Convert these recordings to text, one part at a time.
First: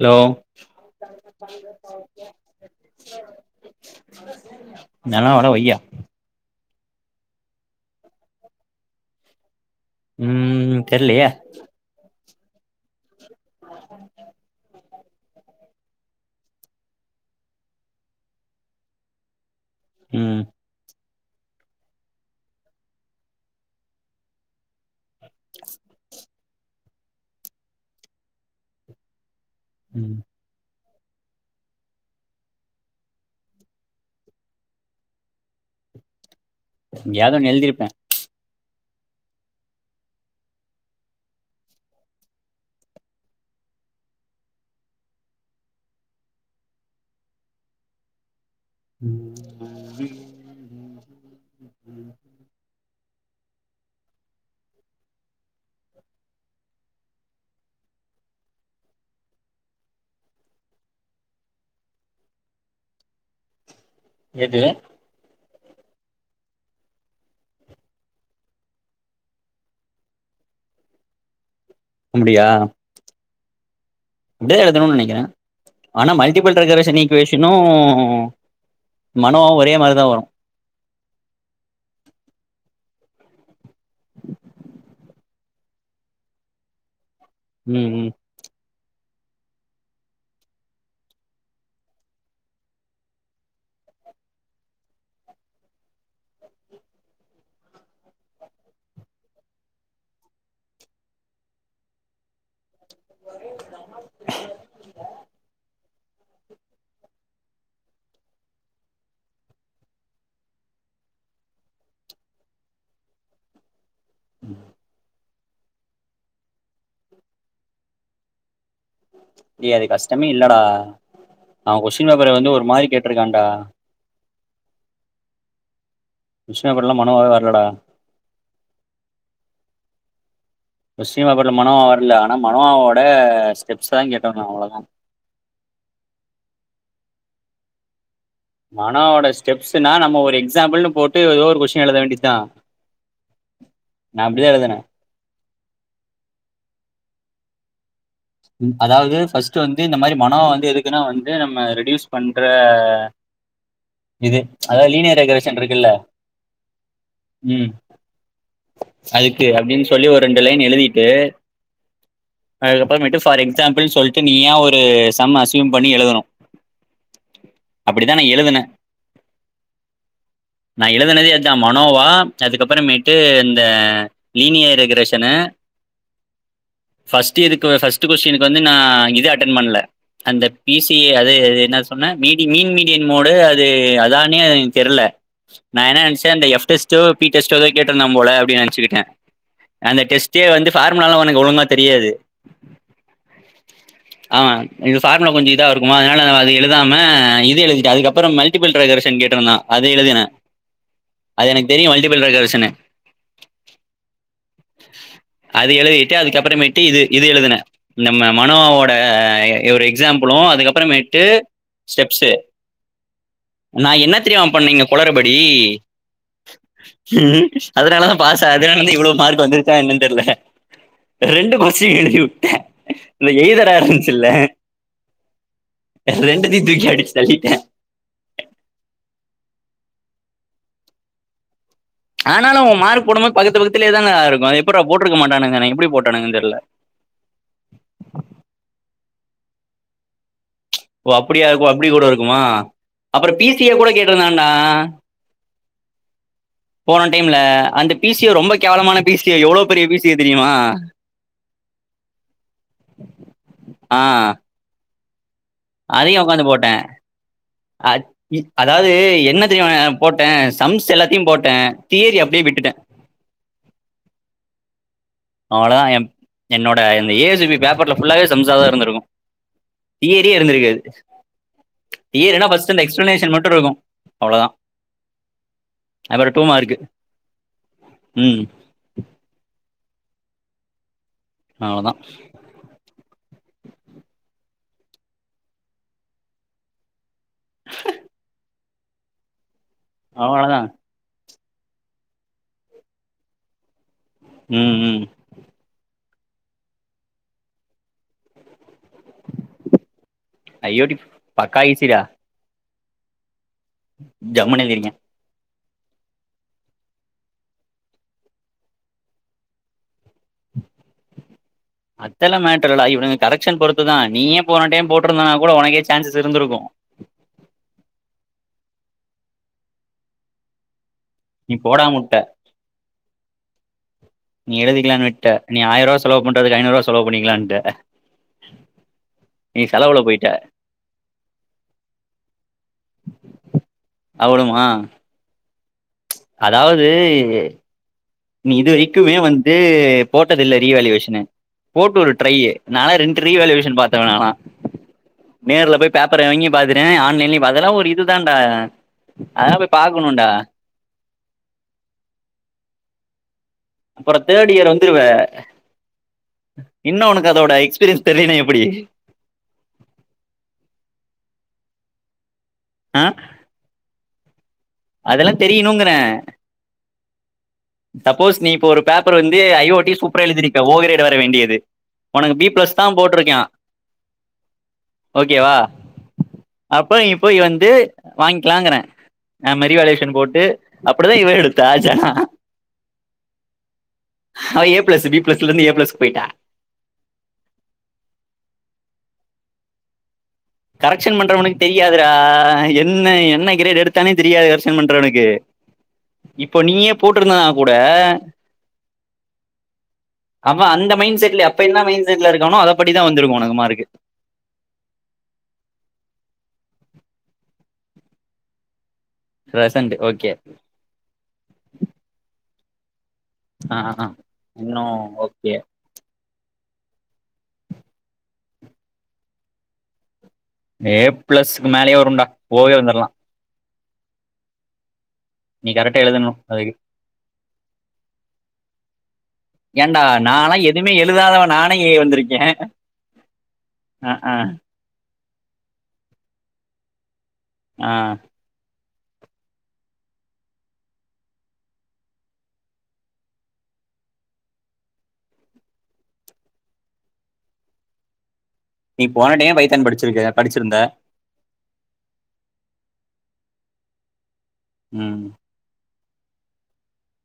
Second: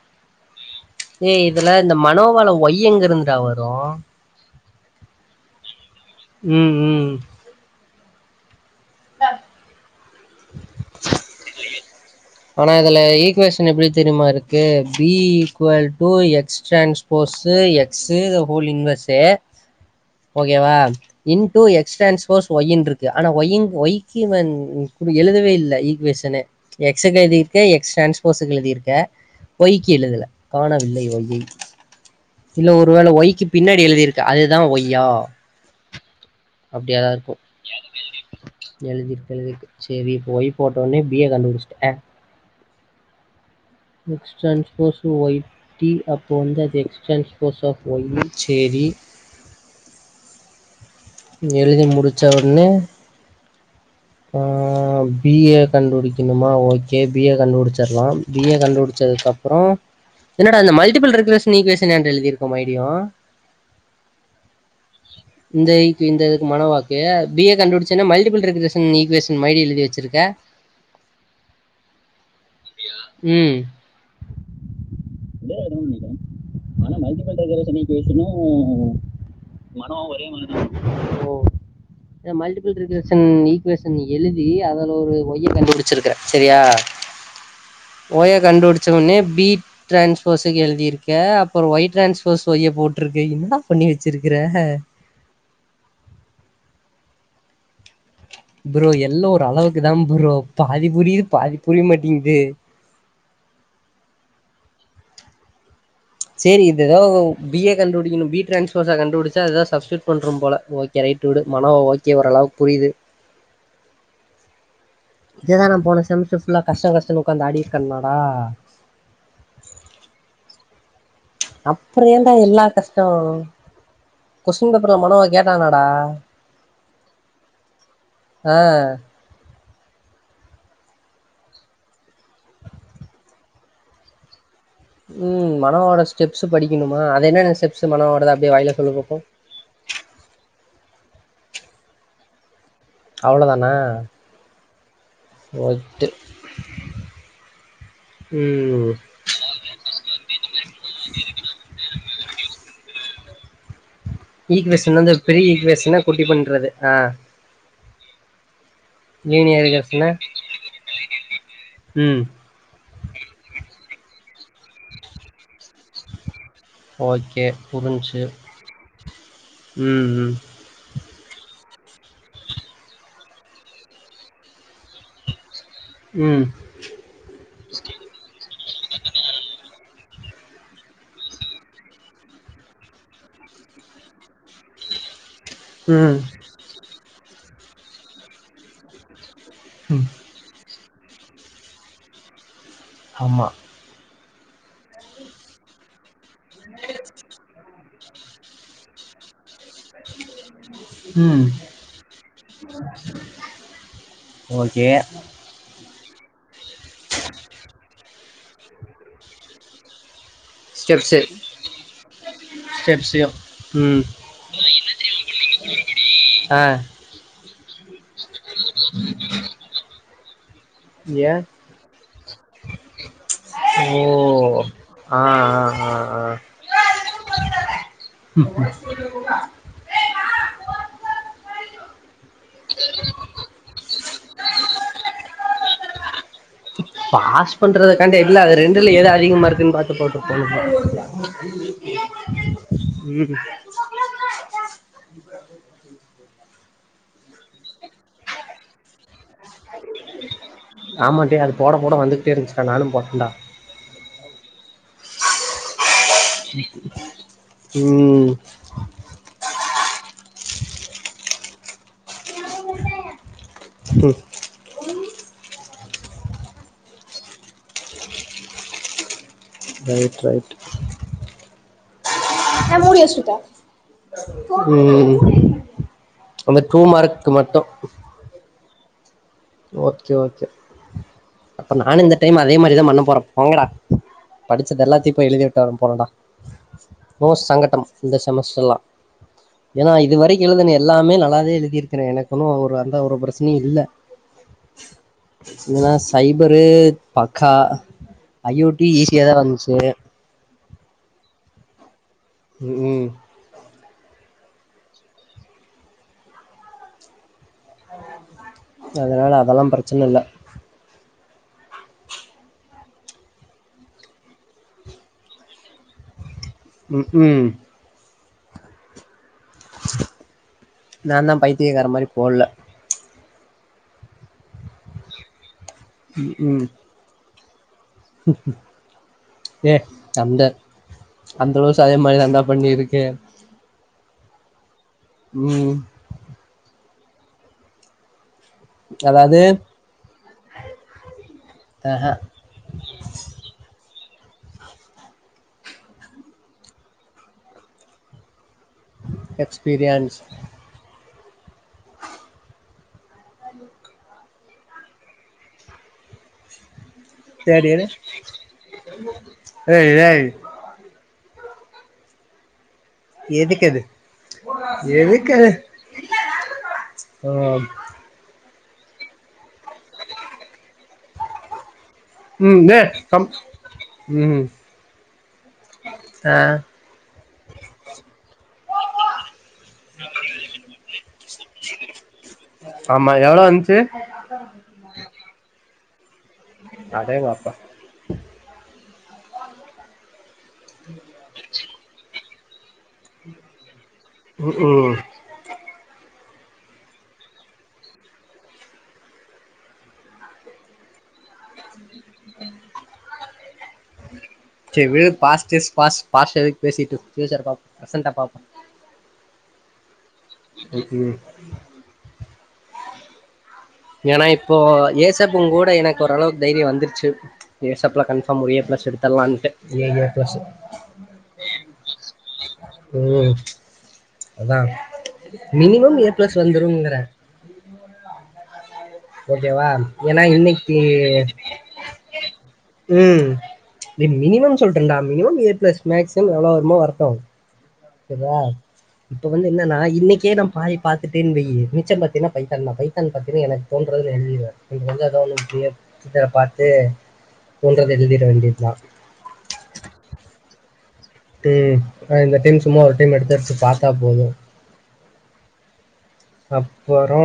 Hello ஏ் இதுல இந்த மனோவால ஒய் எங்கிருந்துறா வரும் [unintelligible] வரும் வையா ம் ம் [inaudible] ம் தெரிலியே ஆனா இதுல ஈக் க்குவேஷன் எப்படி தெரியுமா இருக்கு B equal to X transpose X the whole inverse ம் ஓகேவா இன் டூ எக்ஸ்டிரான்ஸ்போஸ் ஒய்யின்று இருக்கு ஆனா ஒயின் ஒய்க்கு நீ எழுதவே இல்ல ஈகுவேஷனே எக்ஸுக்கு எழுதிருக்க எக்ஸ் டிரான்ஸ் போஸீக்கு எழுதியிருக்க ஒய்க்கு ம் எழுதல காணல் இல்ல ஒய்யு.. இல்ல ஒருவேளை ஒய்க்கு பின்னாடி எழுதிருக்கு அதுதான் ஒய்யா அப்டியாதா இருக்கு யாருனு எழுதியிருப்பேன் எழுதிருக்கு எழுதிருக்கு சரி இப்ப ஒய் போட்டவுடனே நீயே கண்டுபிடிச்சிட்ட X transpose Y D upon the Z transpose of Y சரி ம் ஆ ம் எழுதி முடிச்சவுடேனே ஆ பிஏ கண்டுபிடிக்கணுமா ஓகே பி ஏ கண்டுபிடிச்சிடலாம் பி ஏ கண்டுபிடிச்சதுக்கு அப்புறம் என்னடா இந்த மல்டிபிள் ரீகரேஷன் ஈகுவேஷன் எழுதிருயிக்க மறுபடியும் எது இந்த ஈக் இந்த இதுக்கு மன வாக்கு பி ஏ கண்டுடிச்சன்ன மல்டிபிள் ரீகரேஷன் ஈகுவேஷன் மாதிரி எழுதி வச்சிருக்க அப்படியா ம் [unintelligible] ஆனா மல்டிபிள் ரெகரேஷன் ஈக்குவேஷனு மனோவு ஒரே மாரிதா வரு சன் ஈக்குவேஷன் எழுதி அதுல ஒரு ஒய்ய கண்டுபிடிச்சிருக்கற சரியா ம் ம் ஓய்ய கண்டுபிடிச்சு எடுத்த உடனே பி டிரான்ஸ் போஸ் எழுதிருக்க அப்புறம் ஒய் டிரான்ஸ் போஸ் ஒய் போட்டிருக்க என்னா பண்ணி வச்சிருக்கறே ப்ரோ எல்லா ஒரு அளவுக்கு தான் ப்ரோ பாதி புரியுது பாதி புரிய மாட்டேங்குது [unintelligible] செரி இத் எதோ பி ஏ கண்டுபிடிக்கனு பி டிரான்ஸ்போஸ கண்டுபிடிச்சு அதுதா ஸப்ஸ்டியூட் பண்றம் போல ஓகே ரைட்டு விடு மனவ் ஓகே ஓரளவுக் புரியுது உம் [unintelligible] இத தா நா போன செம்ஸ்டர் ஃபுல்லா கஷ்டோ கஷ்டோன் உக்காந்து ஆடிட் கன்னாடா ஏ அது கஷ்டமே இல்லடா அவ அப்புற கொஸ்டின் ஏன்டா பேப்பர வந்து எல்லா‌ ஒரு மாரி கஷ்டோ கேட்டிருக்கான்டா கொஸ்டின் பேப்பர்ல மனவ கேட்டானடா கொஷின் பேப்பர் ல மனமாவே வரலடா ஆ கொஷ்ட்ன் பேப்பர் ல மனவா வரல ஆனா மனோவாவோட ஸ்டெப்ஸ் தா கேட்டாங்க அவ்ளோதா உம் மனவோட ஸ்டெப்ஸ் படிக்கணுமா அது என்னன்ன ஸ்டெப்ஸ் மனவோடத மனாவோட ஸ்டெப்ஸ்னா நம்ம ஒரு எக்ஸாம்பிள்னு போட் டு எதோ ஒரு கொஸ்டின் எழுத வேண்டித் தா அவ்ளோ தானா [unintelligible] ம் அதாவ்து ஃபஸ்ட்டு வந்து இந்த மாரி மனவோ வந்து எதுக்குன்னா வந்து நம்ம ரெடியூஸ் பண்ற இது ச்ச் அதா ஈக்குவேஷன் வந்து லினியர் பெரிய டைகரேசன் இருக்குல ஈக்குவேஷன குட்டி பண்றது ஆ ம் அதுக்கு லீனியர் அப்டின் சொல்லி ஈக்குவேஷன ஒரு ரெண்டு லேன் எழுதிட்டு ம் அதுகப் றமேட்டு ஃபார் எக்ஸாம்பிள் சொல்ட்டு நீயா ஒரு சம் அஸ்யூம் பண்ணி எழுதணு ஓகே புரிஞச்சு உம் உம் ழுனதே இதா மனோவா அதுக்கப்புறமேட்டு இந்த லீனிய ரெகுரேஷனு உம் ஃபஸ்ட்டு கொஸ்டின்க் வந்து நா இது அட்டன் பண்ல அந்த பிசி அது என்ன சொன்ன மீடின் மீன் மீடியன் மோடு அது அதானே தெரில நா என்னா ம் நென்ச்ச அந்த எஃப் டெஸ்ட்டு பி டெஸ்டோ எதோ கேட்டுருந்தான் போல அப்டி நென்சிக்கிட்ட அந்த ம் டெஸ்டே வந்து ஃபார்முலா லா உனக்கு ஒழுங்கா தெரியாது ஆமா ஆமா இது ஃபார்முலா கொஞ்சோ இதா இருக்குமா அதனால எழுதாம இது எழுதிட்டு அதுக்கப் புறோ மல்டிபள் ரெகுரேஷன் கேட்டுருந்தா அத எழுதுன ம் அது எனக் தெரியு மல்டிபல் ரகரேஷனு ஓகே அது எழுதி ட்டு அதுக்கப்புறமேட்டி இது எழுதுன நம்ம மனோவாவோட ஒரு எக்ஸாம் புளோ ஸ்டெப்ஸு அதுக்கப்புறமேட்டு ஸ்டெப்ஸு ஸ்டெப்ஸயு நா ம் என்ன தெரிமா பண்ண இங்க கொளருபடி ஆ ம் அதனால பாஸ் அதுனால வந்து இவ்ளோ மார்க் வந்துருச்சா என்னன்ன தெருல ஏ ரெண்டு கொஸ் எழுதிவுட்டன் இந்த எய்தரா இருந்துச்சுல்லா ஆஹ் ஆஹ் ரெண்டுதையும் தூக்கி அடிச்சு தள்ளிட்டேன் ஆனாலும் உன் மார்க் போடும்போது பக்கத்து பக்கத்திலயே தான் இருக்கும் அது எப்புடுறா போட்டுருக்க மாட்டானுங்க தானே எப்டி போ பாஸ் பண்றதுக்காண்டு எதுல அது ரெண்டுல எது அ திக மார்க்குனு பார்த்து போட்டுருப்பானுங்க ஓ அப்டியா இருக்கும் அப்டி கூட இருக்குமா ம் அப்புறம் பி சி யே கூட கேட்டுருந்தான்டா போன டைம்ல அந்த பி சி யே ரொம்ப கேவலமான பி சி யே எவ்ளோ ஆமாடே அது போட போட வந்துகிட்டே இருந்துச்சுடா நானும் போட்டேன்டா ஆ அதையும் உக்காந்து போட்டேன் அ ம் இ அதாவது என்ன தெரியுமா போட் டேன் சம்ஸ் எல்லாத்தையும் போட்டேன் தீயரி அப்டியே விட்டுட்டேன் ம் அவ்ளோதான் என் என்னோட இந்த ஏ சி பி பேப்பர்ல ஃபுல்லாவே சம்சாதான் இருந்திருக்கும் ரைட் தீயரியே இருந்திருக்காது தியரினா ஃபர்ஸ்ட் அந்த எக்ஸ்பிளனேஷன் மட்டும் இருக்கும் அவ்வளோதான் உம் அந்த டூ மார்க் மட்டும் ஹ [inaudible] ஓகே ஓகே அப்ப அவ்வளோதான் நானும் இந்த டைம் அதே மாரிதான் பண்ண போறேன் போங்கடா படிச்சது எல்லாத்தையும் போய் எழுதி வுட்டு வர போறேன்டா நோ சங்கட்டம் இந்த செமஸ்டர்லாம் ஏன்னா இதுவரைக்கும் அவ்வளோதான் எழுதுண எல்லாமே நல்லாவே எழுதிருக்கிறேன் எனக்குகொன்னும் ஒரு அந்த ஒரு பிரச்சனையும் இல்ல ம் ம் ஐபரு பக்கா ஐ ஓ டி ஈஸியாக தான் வந்துச்சு அய்யோடி பக்கா ஈசி டா உம் உம் ஜம்முன்னு எழுதியிருக்கேன் அதனால அதெல்லாம் பிரச்சனை இல்லை அத்தெல்லாம் மேட்டர்ல்லடா இவனுங்க கரெக்க்ஷன் பொறுத்து தான் நீயே போன டைம் போட்டுருந்தனா கூட உனக்கே சான்சஸ் இருந்திருக்கும் க்ஹூம் [inaudible] நான் தான் நீ பைத்தியக்காரன் போடாம மாரி உட்ட போல நீ எழுதிக்கலான் விட்ட நீ ஆயிரரூவா செலவு ம் பண்ணறதுக்கு ம் ஐநூறுவ செலவு பண்ணிக்காலனு [inaudible] ஏ போயிட்ட சண்ட அந்தளவு [unintelligible] சண்ட பண்ணி இருக்கே அவ்லுமா உம் பேய் நீ இது வரிக்குமே அதாவது வந்தூ போட்டதில்லெ ரீவேல்யுவேஷ்னு போட்டு ஒரு ஆஹா ட்ரைய்யி நாலா ரெண்ரு ரீவேல்யுவேஷன் பாத் தேவயான நேர்ல போய் பேப்பரு வாங்கியூ பாத்துடே ஆன்லைன்லயூ பாத் அதலா ஒரு இதுதான்டா ஆ அதலா போய் எக்ஸ்பீரியன்ஸ் பாக்குணூன்டா அப்புறோ தேர்டு இயிர் வந்துருவே இன்னூ அவனுக் அதோடைய் தேர்ட் இயரு எக்ஸ்பிரியன்ஸ் தெர்லேனா எப்டி ஏய் ஏய் எதுக்கது அதெல்லா எதுக்கது தெரிய்ணூங்கறே ஆ சப்போஸ் நீ இப் இப்போ ஒரு பேப்பரு வந்து ஐ ஓ ட்டி சூப்பர எழுதிருக்க ஓ கிரேடு வர வேண்டியெது உனக்கு பி ம் பிளஸ் தா டேய் கம் போட்டுருக்கியா ம் ஓகேவா ஆ அப்பொய் இப்பொய் வந்து வாங்கிலாங்கறே நம்ம ரீவேல்யுவேஷன் போட்டு அப்டிதா இவ எடுத்தா ஜனா ஆம்மா எவ்ளோ வந்ச்சு அவ ஏ பிளஸ் பி பிலஸ்லந்து ஏ பிளஸ் போயிட்டா அடேங்காப்பா கரெக்ஷன் பண்ற உனுக் தெரியாதுரா என்னெய் என்ன கிரேடு எடுத் த்தனே தெரியாது ம் கரெக்ஷன் ம் பண்றவனுக்கு இப்பொ நீயே போட்டிருந்தனா கூடே அவ அந்த மெயிண்ட் செட்லெ அப்ப என்னா மெயிண்ட் நேம்ல இருக்கணு அதப் படிதா வந்திருக்கு உனக் னகுமா இருக்கு செர் விடு பாச்டிஸ் பாஸ்ட் பாஸ்ட்டு எதுக் பேசிட்டு பியூசர பாப் ப்ரெசென்ட பாப்பு ரெசென்ட் ஓக் எதுக்கு ஆ ஆ. ஏனா இப்போ இன்னும் ஏசப் ஓகே உங்கூட எனக்கு ஓரளவுக் தைரியம் வந்துர்ச் [unintelligible] ஏசப்லா கன்பாஃம் ஒரு ஏ பிளஸ் எடுத்துர்லான்ட் நீங்க ஏ பிளஸ் ஏ பிளஸ்க்கு மேலயே வரும்டா ஓவே வந்துரலா உம் அதா நீ மினிமம் கரெக்டா ஏ எழுதணு பிளஸ் அதுக்கு வந்துருங்கற ஓகேவா ஏண்டா ஏன்னா நாலா இன்னைக்கு எதுமே எழுதாதவ நானே இங்க வந்துருக்கே ம் நீ மினிமம் சொல்றேன்டா மினிமம் ஏ பிளஸ் மேக்ஸிம் எவ்ளோ வருமோ வரட்டு ஆ செர்ரா இப்ப வந்து என்னன்னா இன்னைக்கே நா பாய பாத்துட்டேன்னு வையு மிச்சோ பாத்தீங்கன்னா பைத்தான் தா பைத்தான் பாத்தீன்னா எனக்கு தோன்றதுலா எழுதிருவே எனக்கு வந்து [unintelligible] பார்த்து தோன்றது எழுதிட வேண்டியது நீ போன டைம் பைத்தான் படிச்சுருக்க படிச்சுருந்த ட்டு இந்த டைம் சும்மா ஒரு டைம் எடுத்து எடுத்து பாத்தா போதும் உம் அப்பரோ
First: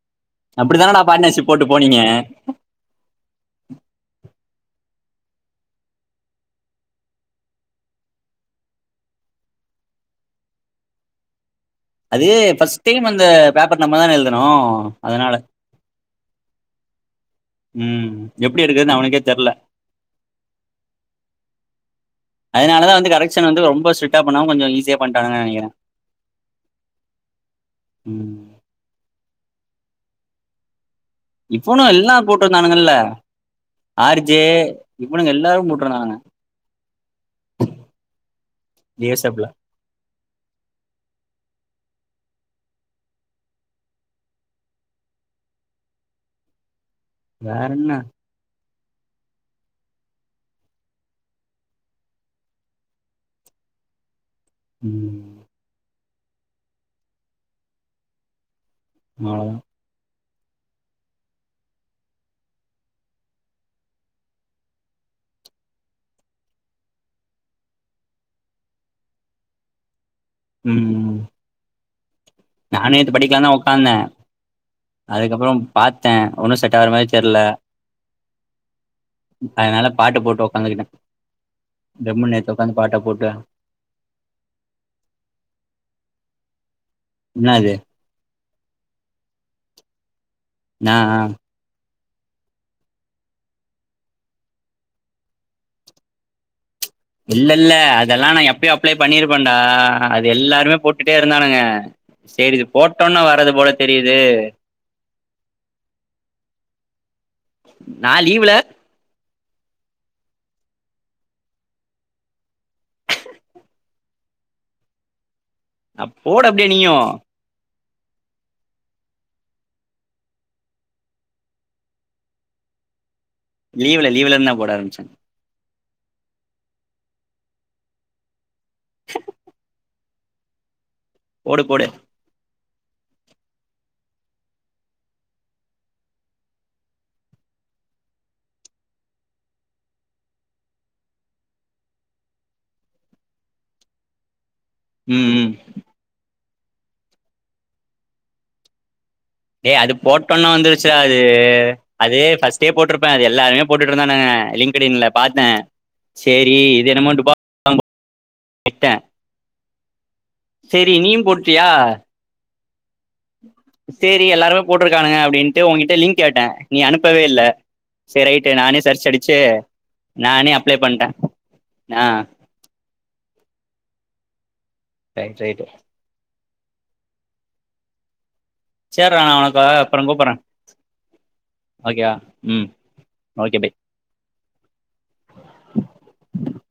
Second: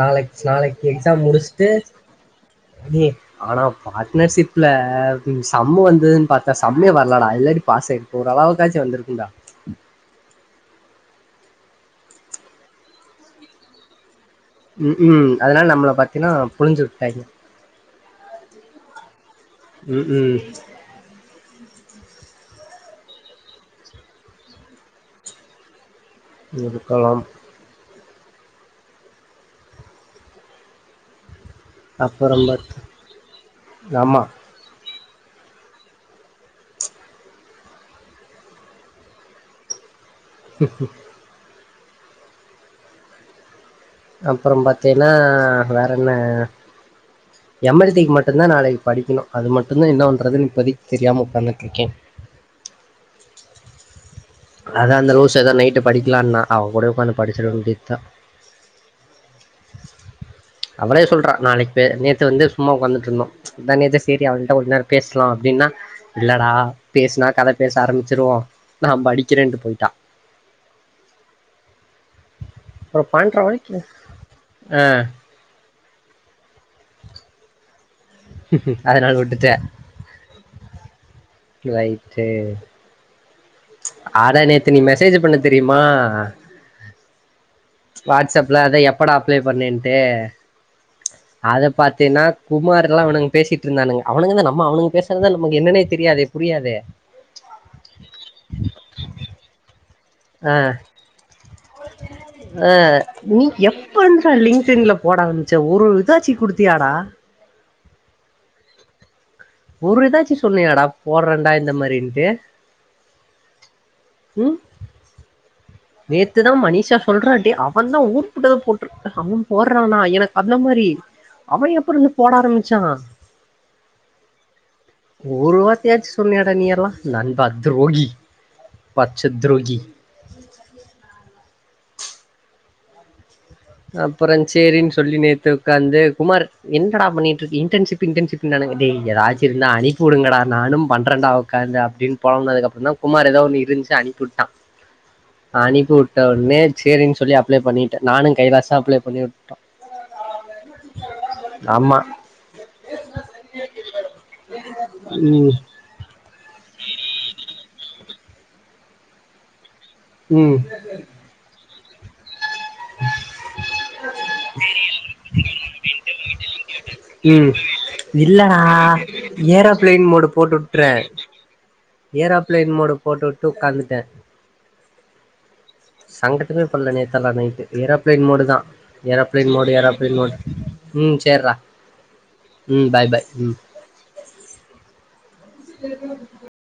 நாளைக் நாளைக்கு அப்படித்தானடா எக்ஸாம் பார்ட்னர்ஷிப் போட்டு முடிச்சுட்டு போனீங்க எ ஆனா பார்ட்னர்ஷிப்ல சம்மு வந்ததுன்னு பாத்தா சம்மே வர்லடா இல்லாடி பாஸ் ஆயிருக்கு ஓரளவுக்காச்சு வந்துருக்குன்டா அது பஸ்ட் டைம் அந்த பேப்பர் நம்மதான எழுதுனது உ உம் அதனால நம்மள பாத்தீன்னா புளிஞ்சுரு டைய ம் எப்புடி எடுக்குறதுன்னு அவனுக்கே தெர்ல உம் உம் அதனாலதா வந்து கரெக்ஷன் வந்து ரொம்ப ஸ்ட்ரீட்டா பண்ணாம கொஞ்சோ ஈஸியா பண்ணிட்டாங்கங்க நெனக்கிறே இருக்கலாம் உம் இவனு எல்லா அப்புறம் கூப்டுட்டு பாத் வந்தானுங்கல ஆர் ஆமா. ஜெ இவனுங்க எல்லாரு போட்ருகாங்க [unintelligible] உ அப்பறோ பாத்தீங்கன்னா வேற என்ன வேற எம் என்ன எல் டி-க்கு மட்டுதா நாளைக் படிக்கணு அது மட்டும்தா என்ன பண்றதுன்னு இப்போதைக் தெரியாம உட்காந்துட்டு இருக்கே அதா அந்த ம் நோட்ஸதா நைட்டு படிக் இல்ல அண்ணா அவகூட உட்காந்து படிச்சுர வேண்டியதா அவ்ளோதா அவளே சொல்றா நாளைக் பே நேத்து வந்து சும்மா உக்காந்துட்ருந்தோ முந்தா நேத்து சேரி அவள்ட்ட கொஞ் நேரோ பேசலா அப்டின்னா இல்லடா பேசுனா கதை பேச ஆரம்பிச்சிருவோ நா படி கிரெண்டு போயிட்டா ம் ம் நா அப்றோ நேத்து பண்ற படிக்கலான் தா வரைக்கு உக்காந்தே ஆ அதுக்கப்பறம் பாத்தே ஒன்னு செட் ஆவற மாரி தெர்ல அதனால விட்டுட்டே அதனால பாட்டு போட்டு ஒக்காந்துக்கிட்டே ஜம்முன் நேத்து உக்காந்து பாட்ட போட்டு அட நேத்து நீ மெசேஜ் பண்ண தெரியுமா என்னாது வாட்ஸ்அப்ல அத எப்படா அப்ளே பண்ணேன்ட்டு நா ஆஹ் த்தினா குமார் எல்லா இவுனுங் பேசிட்ருந்தானுங்க அவுனுங்க தா நம்ம அவுனுங் பேசுறதுதா நமக் என்னனே தெரியாதே புரியாதே இல்லல்ல அதல்லா நா எப்யோ அப்ளை பண்ணிருப்பன்டா அ சரி இது அ போட்டோன்னு நீ வர்றது போல எப்ப தெரியுது இருந்து சார் லிங்க்டின்ல போடா ஆரமிச்ச ஒரு இதாச்சி குடுத்தியாடா நா லீவுல ஒரு இதாச்சு சொன்னியாடா போட்றேண்டா இந்த மாதிரின்ட்டு ம் போடு நேத்துதா அப்படியே மனிஷா நீயும் சொல்றா டே அப் அவன் தா ஊருபட்டத போட்ருக் அவன் போட்றானா எனக்கு அந்த மாரி அவ எப்ப இருந்து போட ஆரம்பிச்சா லீவுல லீவுல இருந்து தா போட ஆரம்பிச்சங் எதாச்சு சொன்னியாடா நீ எல்லா நண்பா துரோகி பச்ச துரோகி [unintelligible] போடு போடு அப்பறோ சேரின் சொல்லி நேத்து உக்காந்து குமார் என்னடா பண்ணிட்ருக் இன்டர்ன்ஷிப் இன்டர்ன்ஷிப்ன்னானுங்க டே எதாச்சிருந்தா அனிப் உடுங்கடா நானு பண்றன்டா உக்காந்து அப்படின் பொலம்புனதுக் அப்பறோ தா குமார் ஏதோ ஒன்னு இருந்ச்சு அனிப்புட்டா ம் ம். அனிப்புட்டா உட்னே சேரின் சொல்லி அப்ளே பண்ணிட்ட நானு கைலாசு அப்ளே பண்ணிவுட் டே அது போட்டன்னோ வந்துருச்சுடா அது ஆமா அது ஃபஸ்ட்டே போட்ருப்பே அது எல்லார்மே போட்டுட் இருந்தானுக லிங்க்டின்ல பாத்தே ம் சேரி இது என்னமோ டுபா [inaudible] விட்டே ம் செரி நீயு போட்டியா டே உங்கிட்ட லிங்க் கேட்டே நீ அனுப்பவே இல்ல உம் சேரி ரைட்டு இல்லடா நானே சர்ச் அடிச்சு ஏரோப்பிளைன் மோடு நானே போட் அப்ளை உட்றே பண்ட்டே ஆ ஏரோப்பிளைன் மோடு போட் உட்டு உக்காந்துட்டே ரைட் ரைட்டு சங்கட்டமே பட்ல நேத்தல்லா நைட்டு ஏரோப்பிளைன் மோடு தா சேர்றா நா ஏரோப்பிளைன் உனக்கு மோடு அப்பறோ ஏரோப்பிளைன் கூப்பட்றே மோடு உம் சேர்றா ஓகேவா ம் உம் பாய் பாய் உம் ஓகே பை [inaudible]